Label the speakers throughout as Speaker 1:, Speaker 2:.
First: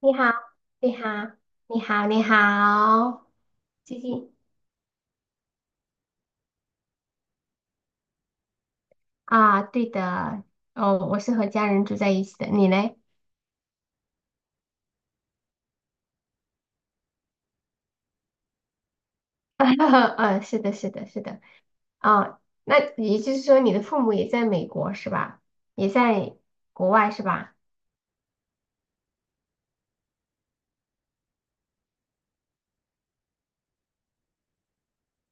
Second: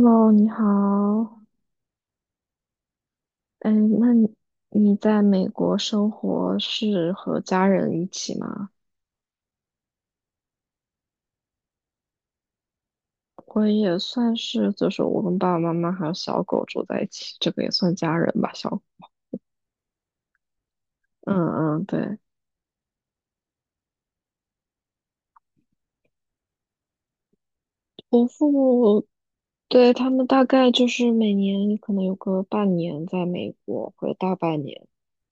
Speaker 1: 你好，
Speaker 2: 你
Speaker 1: 你好，
Speaker 2: 好。
Speaker 1: 你好，你好，最
Speaker 2: 嗯，那
Speaker 1: 近
Speaker 2: 你在美国生活是和家人一起吗？
Speaker 1: 啊，对的，哦，我是和家人住在一起的，你嘞？
Speaker 2: 我也算是，就是我跟爸爸妈妈还有小狗住在一起，这个也算家人吧。小狗，
Speaker 1: 嗯，是的，是的，是
Speaker 2: 嗯
Speaker 1: 的，
Speaker 2: 嗯，对，
Speaker 1: 哦，那也就是说你的父母也在美国是吧？也在国外是吧？
Speaker 2: 对，他们大概就是每年可能有个半年在美国，或者大半年，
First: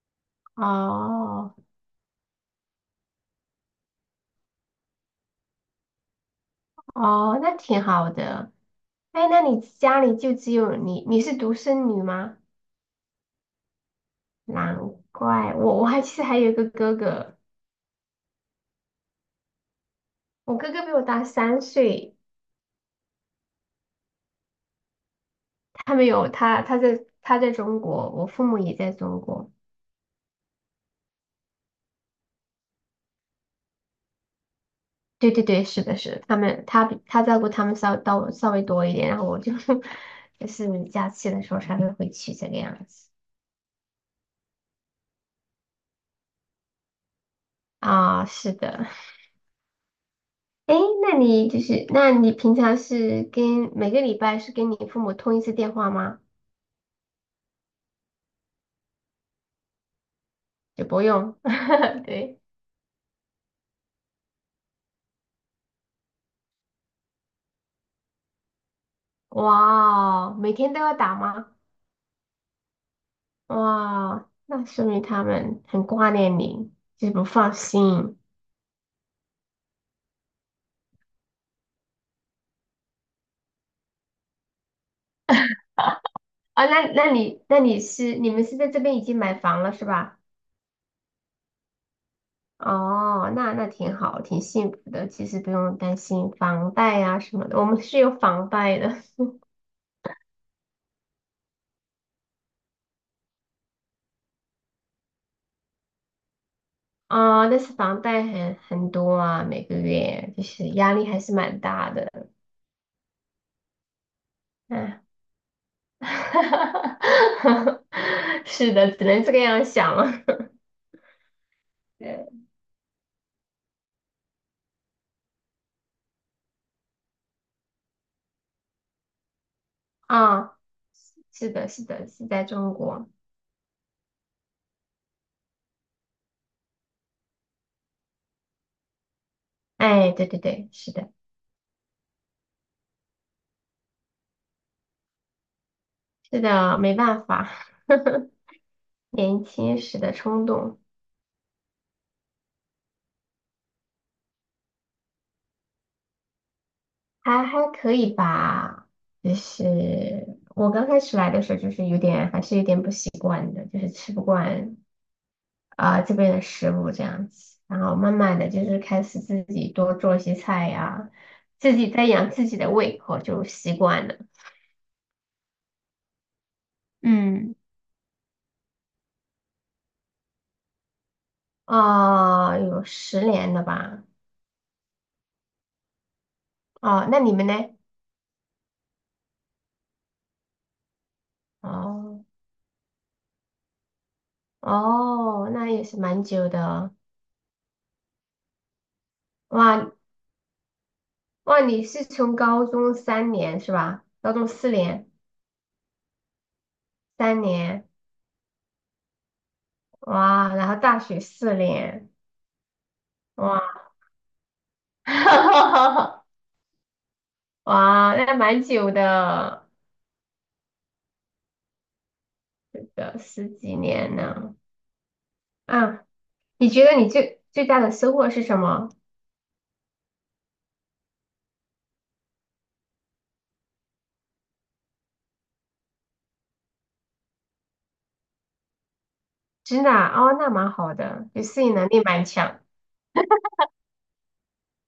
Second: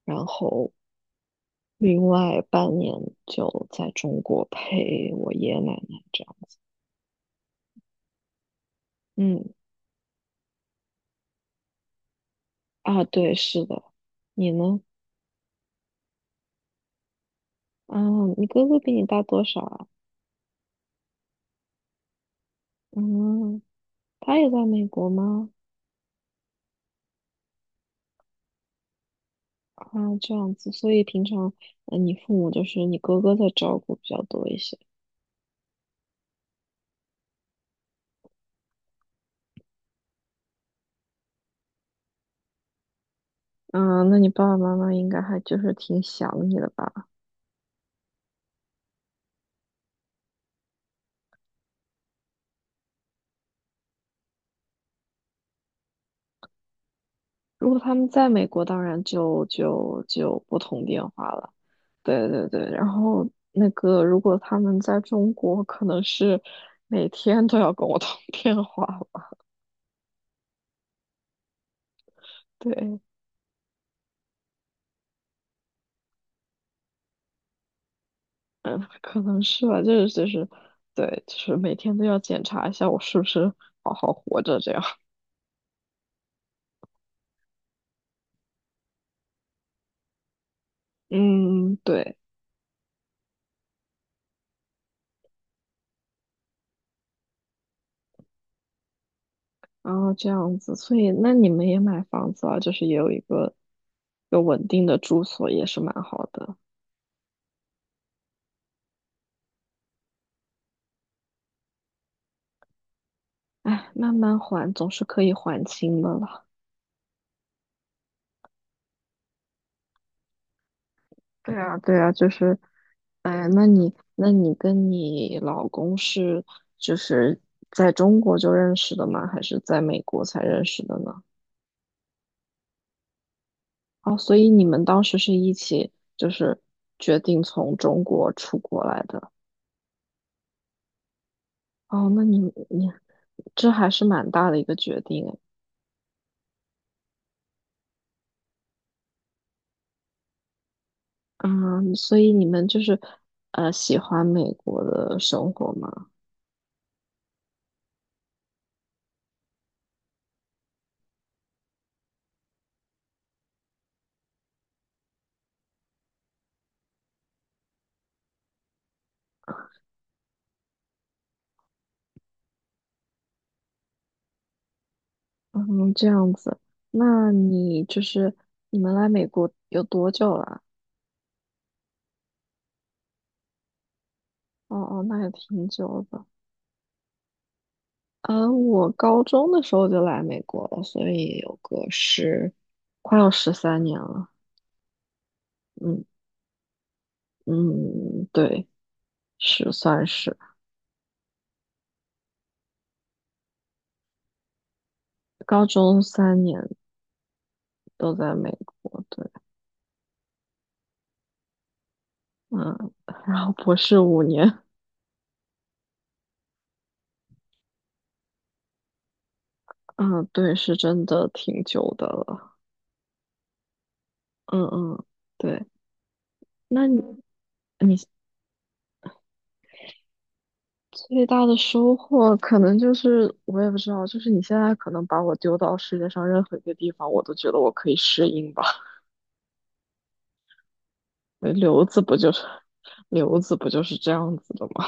Speaker 2: 然后
Speaker 1: 哦，
Speaker 2: 另外半年就在中国陪我爷爷奶奶这样。
Speaker 1: 哦，那挺好的。哎，那
Speaker 2: 嗯，
Speaker 1: 你家里就只有你，你是独生女吗？
Speaker 2: 啊，对，是的。你
Speaker 1: 难
Speaker 2: 呢？
Speaker 1: 怪我其实还有一个哥哥，
Speaker 2: 嗯，你哥哥比你大多少啊？
Speaker 1: 我哥哥比我大3岁。
Speaker 2: 嗯，他也在美国吗？
Speaker 1: 他在中国，我父母也在中国。
Speaker 2: 啊，这样子，所以平常，嗯，你父母就是你哥哥在照顾比较多一些。
Speaker 1: 对对对，是的，是的，他比他照顾他们稍微多一点，然后我就 就是假期的时候才会回去这个样子
Speaker 2: 嗯，那你爸爸妈妈应该还就是挺想你的吧？
Speaker 1: 啊，是的。哎，那你平常每个礼拜是跟你父母通一次电话吗？
Speaker 2: 如果他们在美国，当然就不
Speaker 1: 也
Speaker 2: 通
Speaker 1: 不
Speaker 2: 电话
Speaker 1: 用，
Speaker 2: 了。对
Speaker 1: 对，
Speaker 2: 对对，然后那个如果他们在中国，可能是每天都要跟我通电话了。
Speaker 1: 哇，每天都要打吗？
Speaker 2: 对，
Speaker 1: 哇，那说明他们很挂念你，就是不放心。
Speaker 2: 嗯，可能是吧，就是，对，就是每天都要检查一下我是不是好好活着这样。
Speaker 1: 啊，那那你那你是你们是在这边已经买房了是吧？
Speaker 2: 嗯，对，
Speaker 1: 哦，那挺好，挺幸福的。其实不用担心房贷啊什么的，我们是有房贷的。
Speaker 2: 然后这样子，所以那你们也买房子啊，就是也有一个有稳定的住所，也是蛮好的。
Speaker 1: 哦，但是房贷很多啊，每个月就是压力还是蛮大的。
Speaker 2: 哎，慢慢还总
Speaker 1: 嗯，
Speaker 2: 是可以还清的了。
Speaker 1: 是的，只能这个样想了。
Speaker 2: 对啊，对啊，
Speaker 1: 对
Speaker 2: 就是，哎，那你跟你老公是就是在中国就认识的吗？还是在美国才
Speaker 1: 啊，
Speaker 2: 认识的呢？
Speaker 1: 是的，是的，是在中国。
Speaker 2: 哦，所以你们当时是一起就是决定从中国出国来的。
Speaker 1: 哎，对对对，是的，
Speaker 2: 哦，那你这还是蛮大的一个决定诶。
Speaker 1: 是的，没办法，年轻时的冲动。
Speaker 2: 嗯，所以你们就是喜欢美国的生活吗？
Speaker 1: 还可以吧，就是我刚开始来的时候，就是有点还是有点不习惯的，就是吃不惯啊、这边的食物这样子，然后慢慢的就是开始自己多做一些菜呀、自己在养自己的胃口就习惯了。
Speaker 2: 嗯，这样子。那
Speaker 1: 嗯，
Speaker 2: 你就是你们来美国有多久了？
Speaker 1: 啊、有10年了吧？
Speaker 2: 哦哦，那也挺久的。
Speaker 1: 哦，那你们呢？
Speaker 2: 我高中的时候就来美国了，所以有个
Speaker 1: 哦
Speaker 2: 十，快要13年了。
Speaker 1: 哦，那也是
Speaker 2: 嗯
Speaker 1: 蛮久的。
Speaker 2: 嗯，对。是
Speaker 1: 哇
Speaker 2: 算是
Speaker 1: 哇，你是从高中三年是吧？高中四年，
Speaker 2: 高中三年
Speaker 1: 三年。
Speaker 2: 都在美国，对，
Speaker 1: 哇，然后大学四年，
Speaker 2: 嗯，然后博
Speaker 1: 哇
Speaker 2: 士5年，
Speaker 1: 哇，那蛮久的，
Speaker 2: 嗯，对，是真的挺久的了，
Speaker 1: 的十几年呢。
Speaker 2: 嗯嗯，对，
Speaker 1: 啊，你觉
Speaker 2: 那
Speaker 1: 得你最大的
Speaker 2: 你
Speaker 1: 收获是什么？
Speaker 2: 最大的收获可能就是我也不知道，就是你现在可能把我丢到世界上任何一个地方，我都觉得我可以适应吧，
Speaker 1: 真的啊哦，那蛮好的，就
Speaker 2: 对
Speaker 1: 适应能力蛮强。
Speaker 2: 留子不就是这样子的吗？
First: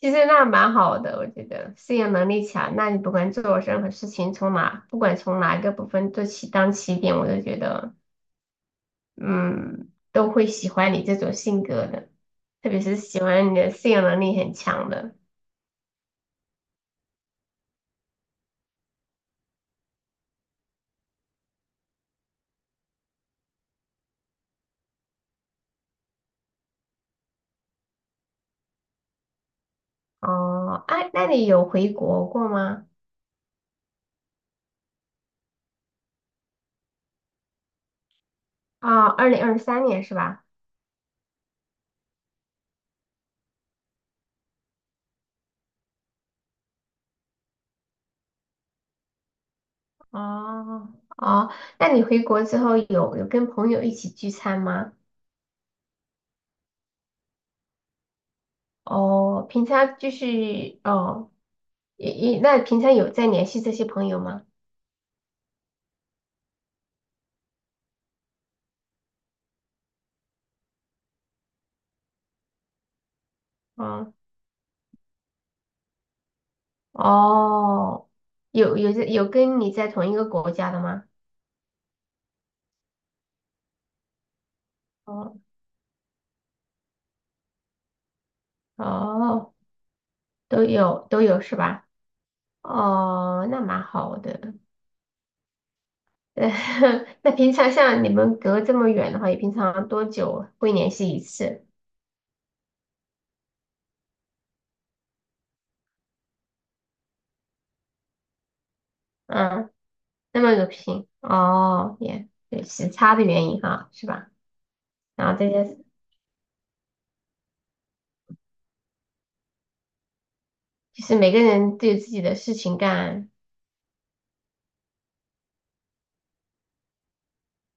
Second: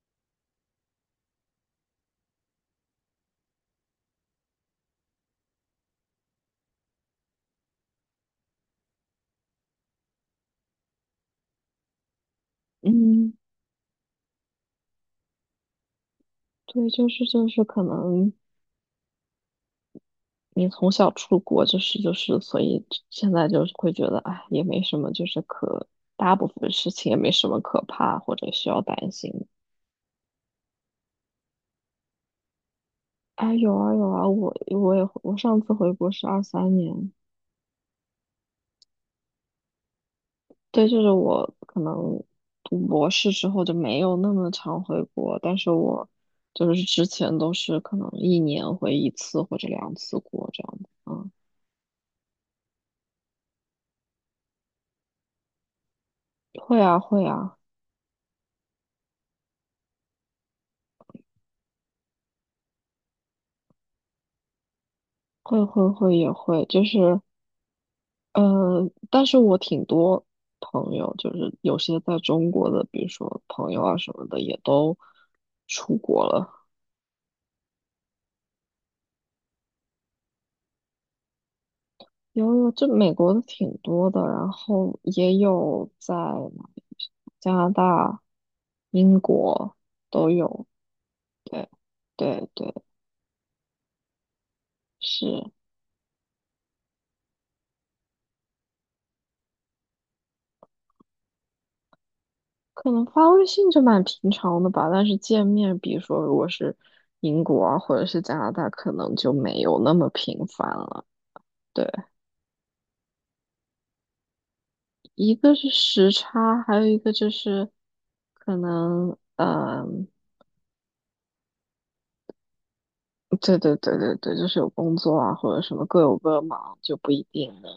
Speaker 1: 其实那蛮好的，我觉得适应能力强，那你不管做任何事情，不管从哪一个部分做起当起点，我都觉得嗯都会喜欢你这种性格的，特别 是喜
Speaker 2: 嗯，
Speaker 1: 欢你的适应能力很强的。
Speaker 2: 对，就是可能你从小出国就是，所以现在就是会觉得，哎，也没什么，就是大部分事情也没什么可怕或者需要担心的。
Speaker 1: 哦，哎，那你有回国过吗？
Speaker 2: 哎，有啊有啊，我上次回国是2023年，
Speaker 1: 啊，2023年是吧？
Speaker 2: 对，就是我可能读博士之后就没有那么常回国，但是我就是之前都是可能一年回一次或者两次国这样
Speaker 1: 哦，
Speaker 2: 的。嗯，
Speaker 1: 哦，那你回国之后有跟朋友一起聚餐吗？
Speaker 2: 会啊会啊，
Speaker 1: 哦，平常就是哦，那平常有在联系这些朋友吗？
Speaker 2: 会会会也会，就是。但是我挺多朋友，就是有些在中国的，比如说朋友啊什
Speaker 1: 嗯，
Speaker 2: 么的，也都出国了。
Speaker 1: 哦，有跟你在同一个国家的吗？
Speaker 2: 有有，这美国的挺多的，然后也
Speaker 1: 哦
Speaker 2: 有在哪里加拿大、英
Speaker 1: 哦，
Speaker 2: 国都
Speaker 1: 都
Speaker 2: 有。
Speaker 1: 有都有是
Speaker 2: 对，
Speaker 1: 吧？
Speaker 2: 对，对，
Speaker 1: 哦，那蛮好的。
Speaker 2: 是，
Speaker 1: 呃，那平常像你们隔这么远的话，也平常多久会联系一次？
Speaker 2: 可能发微信就蛮平常的吧，但是见面，比如说如果是英国啊，或者是加拿大，可能就没
Speaker 1: 嗯，
Speaker 2: 有那么
Speaker 1: 那
Speaker 2: 频
Speaker 1: 么个
Speaker 2: 繁了。
Speaker 1: 频
Speaker 2: 对。
Speaker 1: 哦，也对时差的原因哈，是吧？然
Speaker 2: 一
Speaker 1: 后这
Speaker 2: 个是
Speaker 1: 些
Speaker 2: 时差，还有一个就是可能，嗯，
Speaker 1: 就是每个人都有自己的事情干
Speaker 2: 对对对对对，就是有工作啊或者什么各有各忙，就不一定能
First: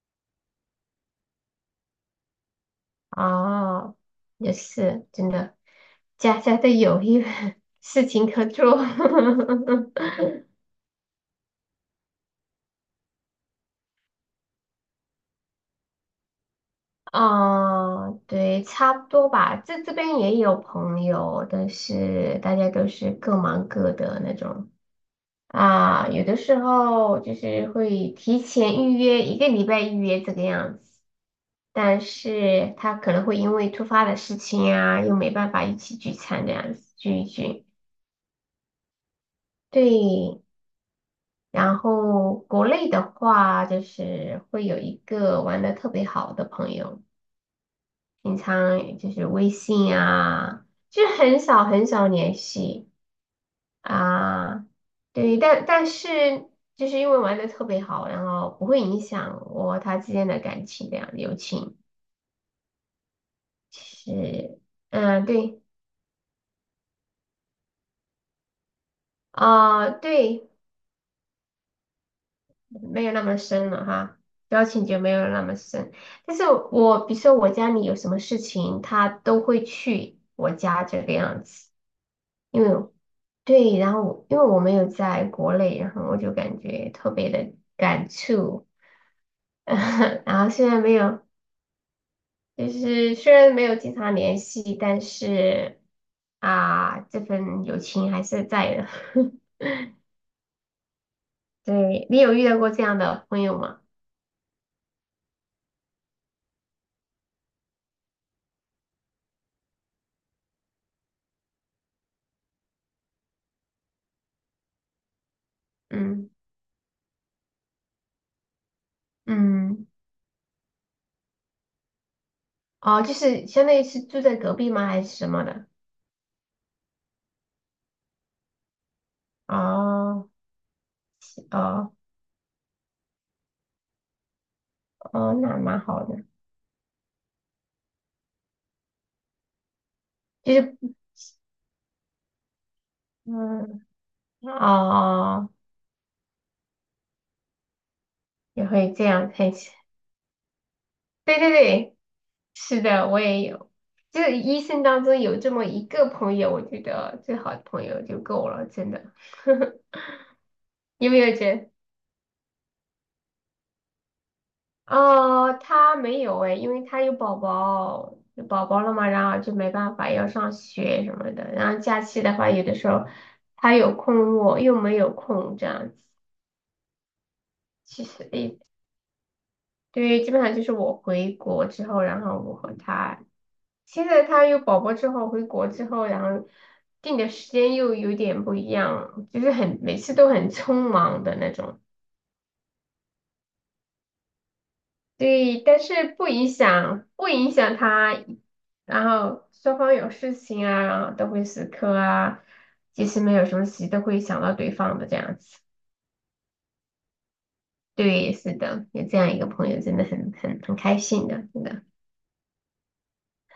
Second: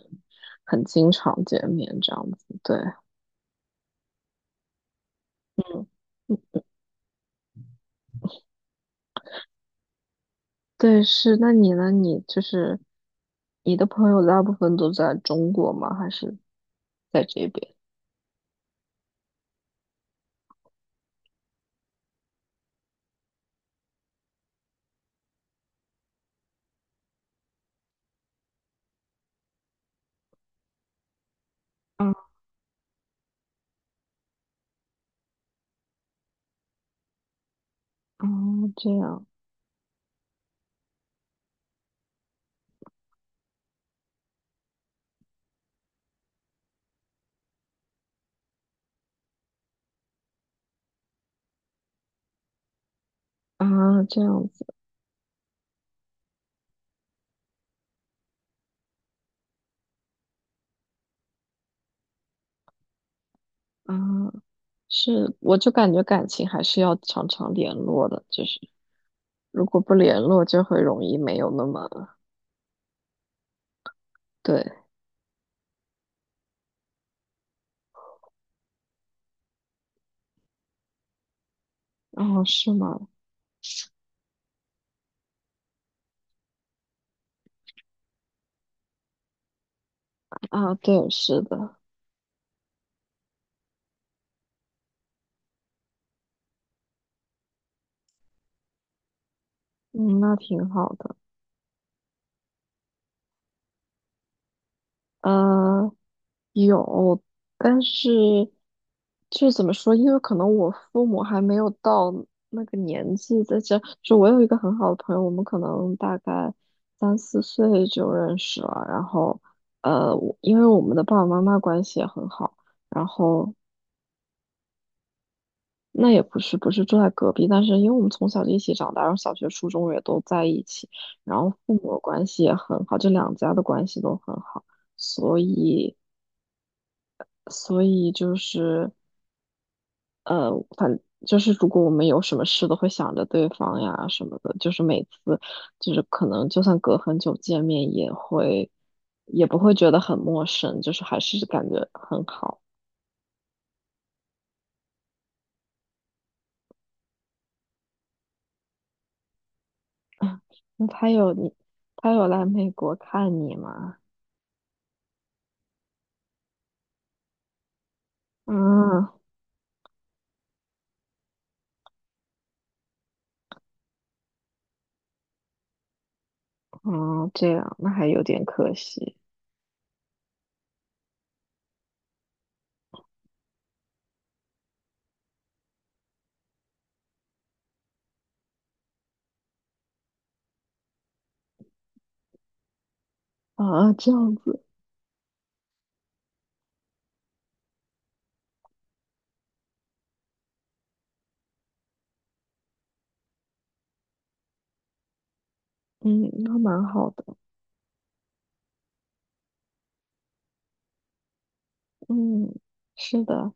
Speaker 2: 很经常见面这样子。对，
Speaker 1: 哦，也是真的，
Speaker 2: 嗯
Speaker 1: 家家都有一 事情可做。
Speaker 2: 对，是。那你呢？你就是你的朋友大部分都在中国吗？还是在这边？
Speaker 1: 哦，对，差不多吧。这边也有朋友，但是大家都是各忙各的那种。啊，有的时候就是会提前预约一个礼拜预约这个样子，但
Speaker 2: 啊
Speaker 1: 是他可能会因为突发的事情啊，又没办法一起聚餐这样子聚一聚。
Speaker 2: 啊，这样
Speaker 1: 对，然后国内的话，就是会有一个玩的特别好的朋友，平常就是微信啊，就很少很少联系。
Speaker 2: 啊，这样
Speaker 1: 啊，
Speaker 2: 子
Speaker 1: 对，但是就是因为玩的特别好，然后不会影响我和他之间的感情，这样友情
Speaker 2: 啊，
Speaker 1: 是，嗯，
Speaker 2: 是，我
Speaker 1: 对，
Speaker 2: 就感觉感情还是要常常联络的，就是。如果
Speaker 1: 啊、
Speaker 2: 不联络，
Speaker 1: 对，
Speaker 2: 就会容易没有那么
Speaker 1: 没有那么深了哈，交
Speaker 2: 对。
Speaker 1: 情就没有那么深。但是我比如说我家里有什么事情，他都会去我家这个样子，
Speaker 2: 哦，
Speaker 1: 因为
Speaker 2: 是吗？
Speaker 1: 对，然后因为我没有在国内，然后我就感觉特别的感触。然后虽
Speaker 2: 啊，
Speaker 1: 然没
Speaker 2: 对，
Speaker 1: 有。
Speaker 2: 是的，
Speaker 1: 就是虽然没有经常联系，但是啊，这份友情还是在的。
Speaker 2: 嗯，那挺好的。
Speaker 1: 对，你有遇到过这样的朋友吗？
Speaker 2: 呃，有，但是就怎么说？因为可能我父母还没有到那个年纪，在这就我有一个很好的朋友，我们可能大
Speaker 1: 嗯
Speaker 2: 概3、4岁就认识了。然后，
Speaker 1: 嗯，
Speaker 2: 因为我们的爸爸妈妈关系也很好，
Speaker 1: 哦，
Speaker 2: 然
Speaker 1: 就是
Speaker 2: 后
Speaker 1: 相当于是住在隔壁吗？还是什么的？
Speaker 2: 那也不是，不是住在隔壁，但是因为我们从小就一起长大，然后小学、初中也都
Speaker 1: 哦
Speaker 2: 在一起，然后父
Speaker 1: 哦
Speaker 2: 母关系也很好，这两家的关系都很好，
Speaker 1: 哦，
Speaker 2: 所
Speaker 1: 那蛮
Speaker 2: 以，
Speaker 1: 好的。
Speaker 2: 所以就是
Speaker 1: 就
Speaker 2: 呃，
Speaker 1: 是
Speaker 2: 反就是如果我们有什么事都会想着对方
Speaker 1: 嗯
Speaker 2: 呀什么的，就是每次
Speaker 1: 哦，
Speaker 2: 就是可能就算隔很久见面
Speaker 1: 也会这样
Speaker 2: 也
Speaker 1: 配
Speaker 2: 不
Speaker 1: 起。
Speaker 2: 会觉得很陌生，就是还
Speaker 1: 对
Speaker 2: 是
Speaker 1: 对
Speaker 2: 感觉
Speaker 1: 对，
Speaker 2: 很好。
Speaker 1: 是的，我也有。就是一生当中有这么一个朋友，我觉得最好的朋友就够了，真的。
Speaker 2: 那
Speaker 1: 有没有结？
Speaker 2: 他有来美国看你吗？
Speaker 1: 哦，他没有哎，因为他有宝宝，有宝宝了嘛，
Speaker 2: 嗯。
Speaker 1: 然后就没办法要上学什么的。然后假期的话，有的时候他有空，我又没有空，这样子。
Speaker 2: 哦，这样，那
Speaker 1: 其
Speaker 2: 还有
Speaker 1: 实
Speaker 2: 点
Speaker 1: 诶
Speaker 2: 可惜
Speaker 1: 对，基本上就是我回国之后，然后我和他，现在他有宝宝之后，回国之后，然后定的时间又有点不一样，就是每次都很匆忙的那种。
Speaker 2: 啊，这样子，
Speaker 1: 对，但是不影响，不影响他，然后双方有事情啊，然后都会死磕啊，即使没有什么事，都会想到对方的这样子。
Speaker 2: 嗯，那蛮好的，
Speaker 1: 对，是的，有这样一个朋友真的很开心的，真的，
Speaker 2: 嗯，是的，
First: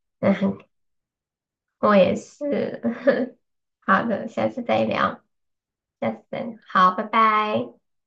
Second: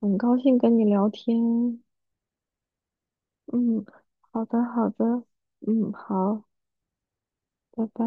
Speaker 2: 很
Speaker 1: 那
Speaker 2: 高兴
Speaker 1: 很
Speaker 2: 跟你聊天，
Speaker 1: 我也是。
Speaker 2: 嗯，
Speaker 1: 好的，
Speaker 2: 好
Speaker 1: 下次
Speaker 2: 的，
Speaker 1: 再
Speaker 2: 好
Speaker 1: 聊，
Speaker 2: 的，嗯，
Speaker 1: 下次再
Speaker 2: 好，
Speaker 1: 聊好，拜拜。
Speaker 2: 拜拜。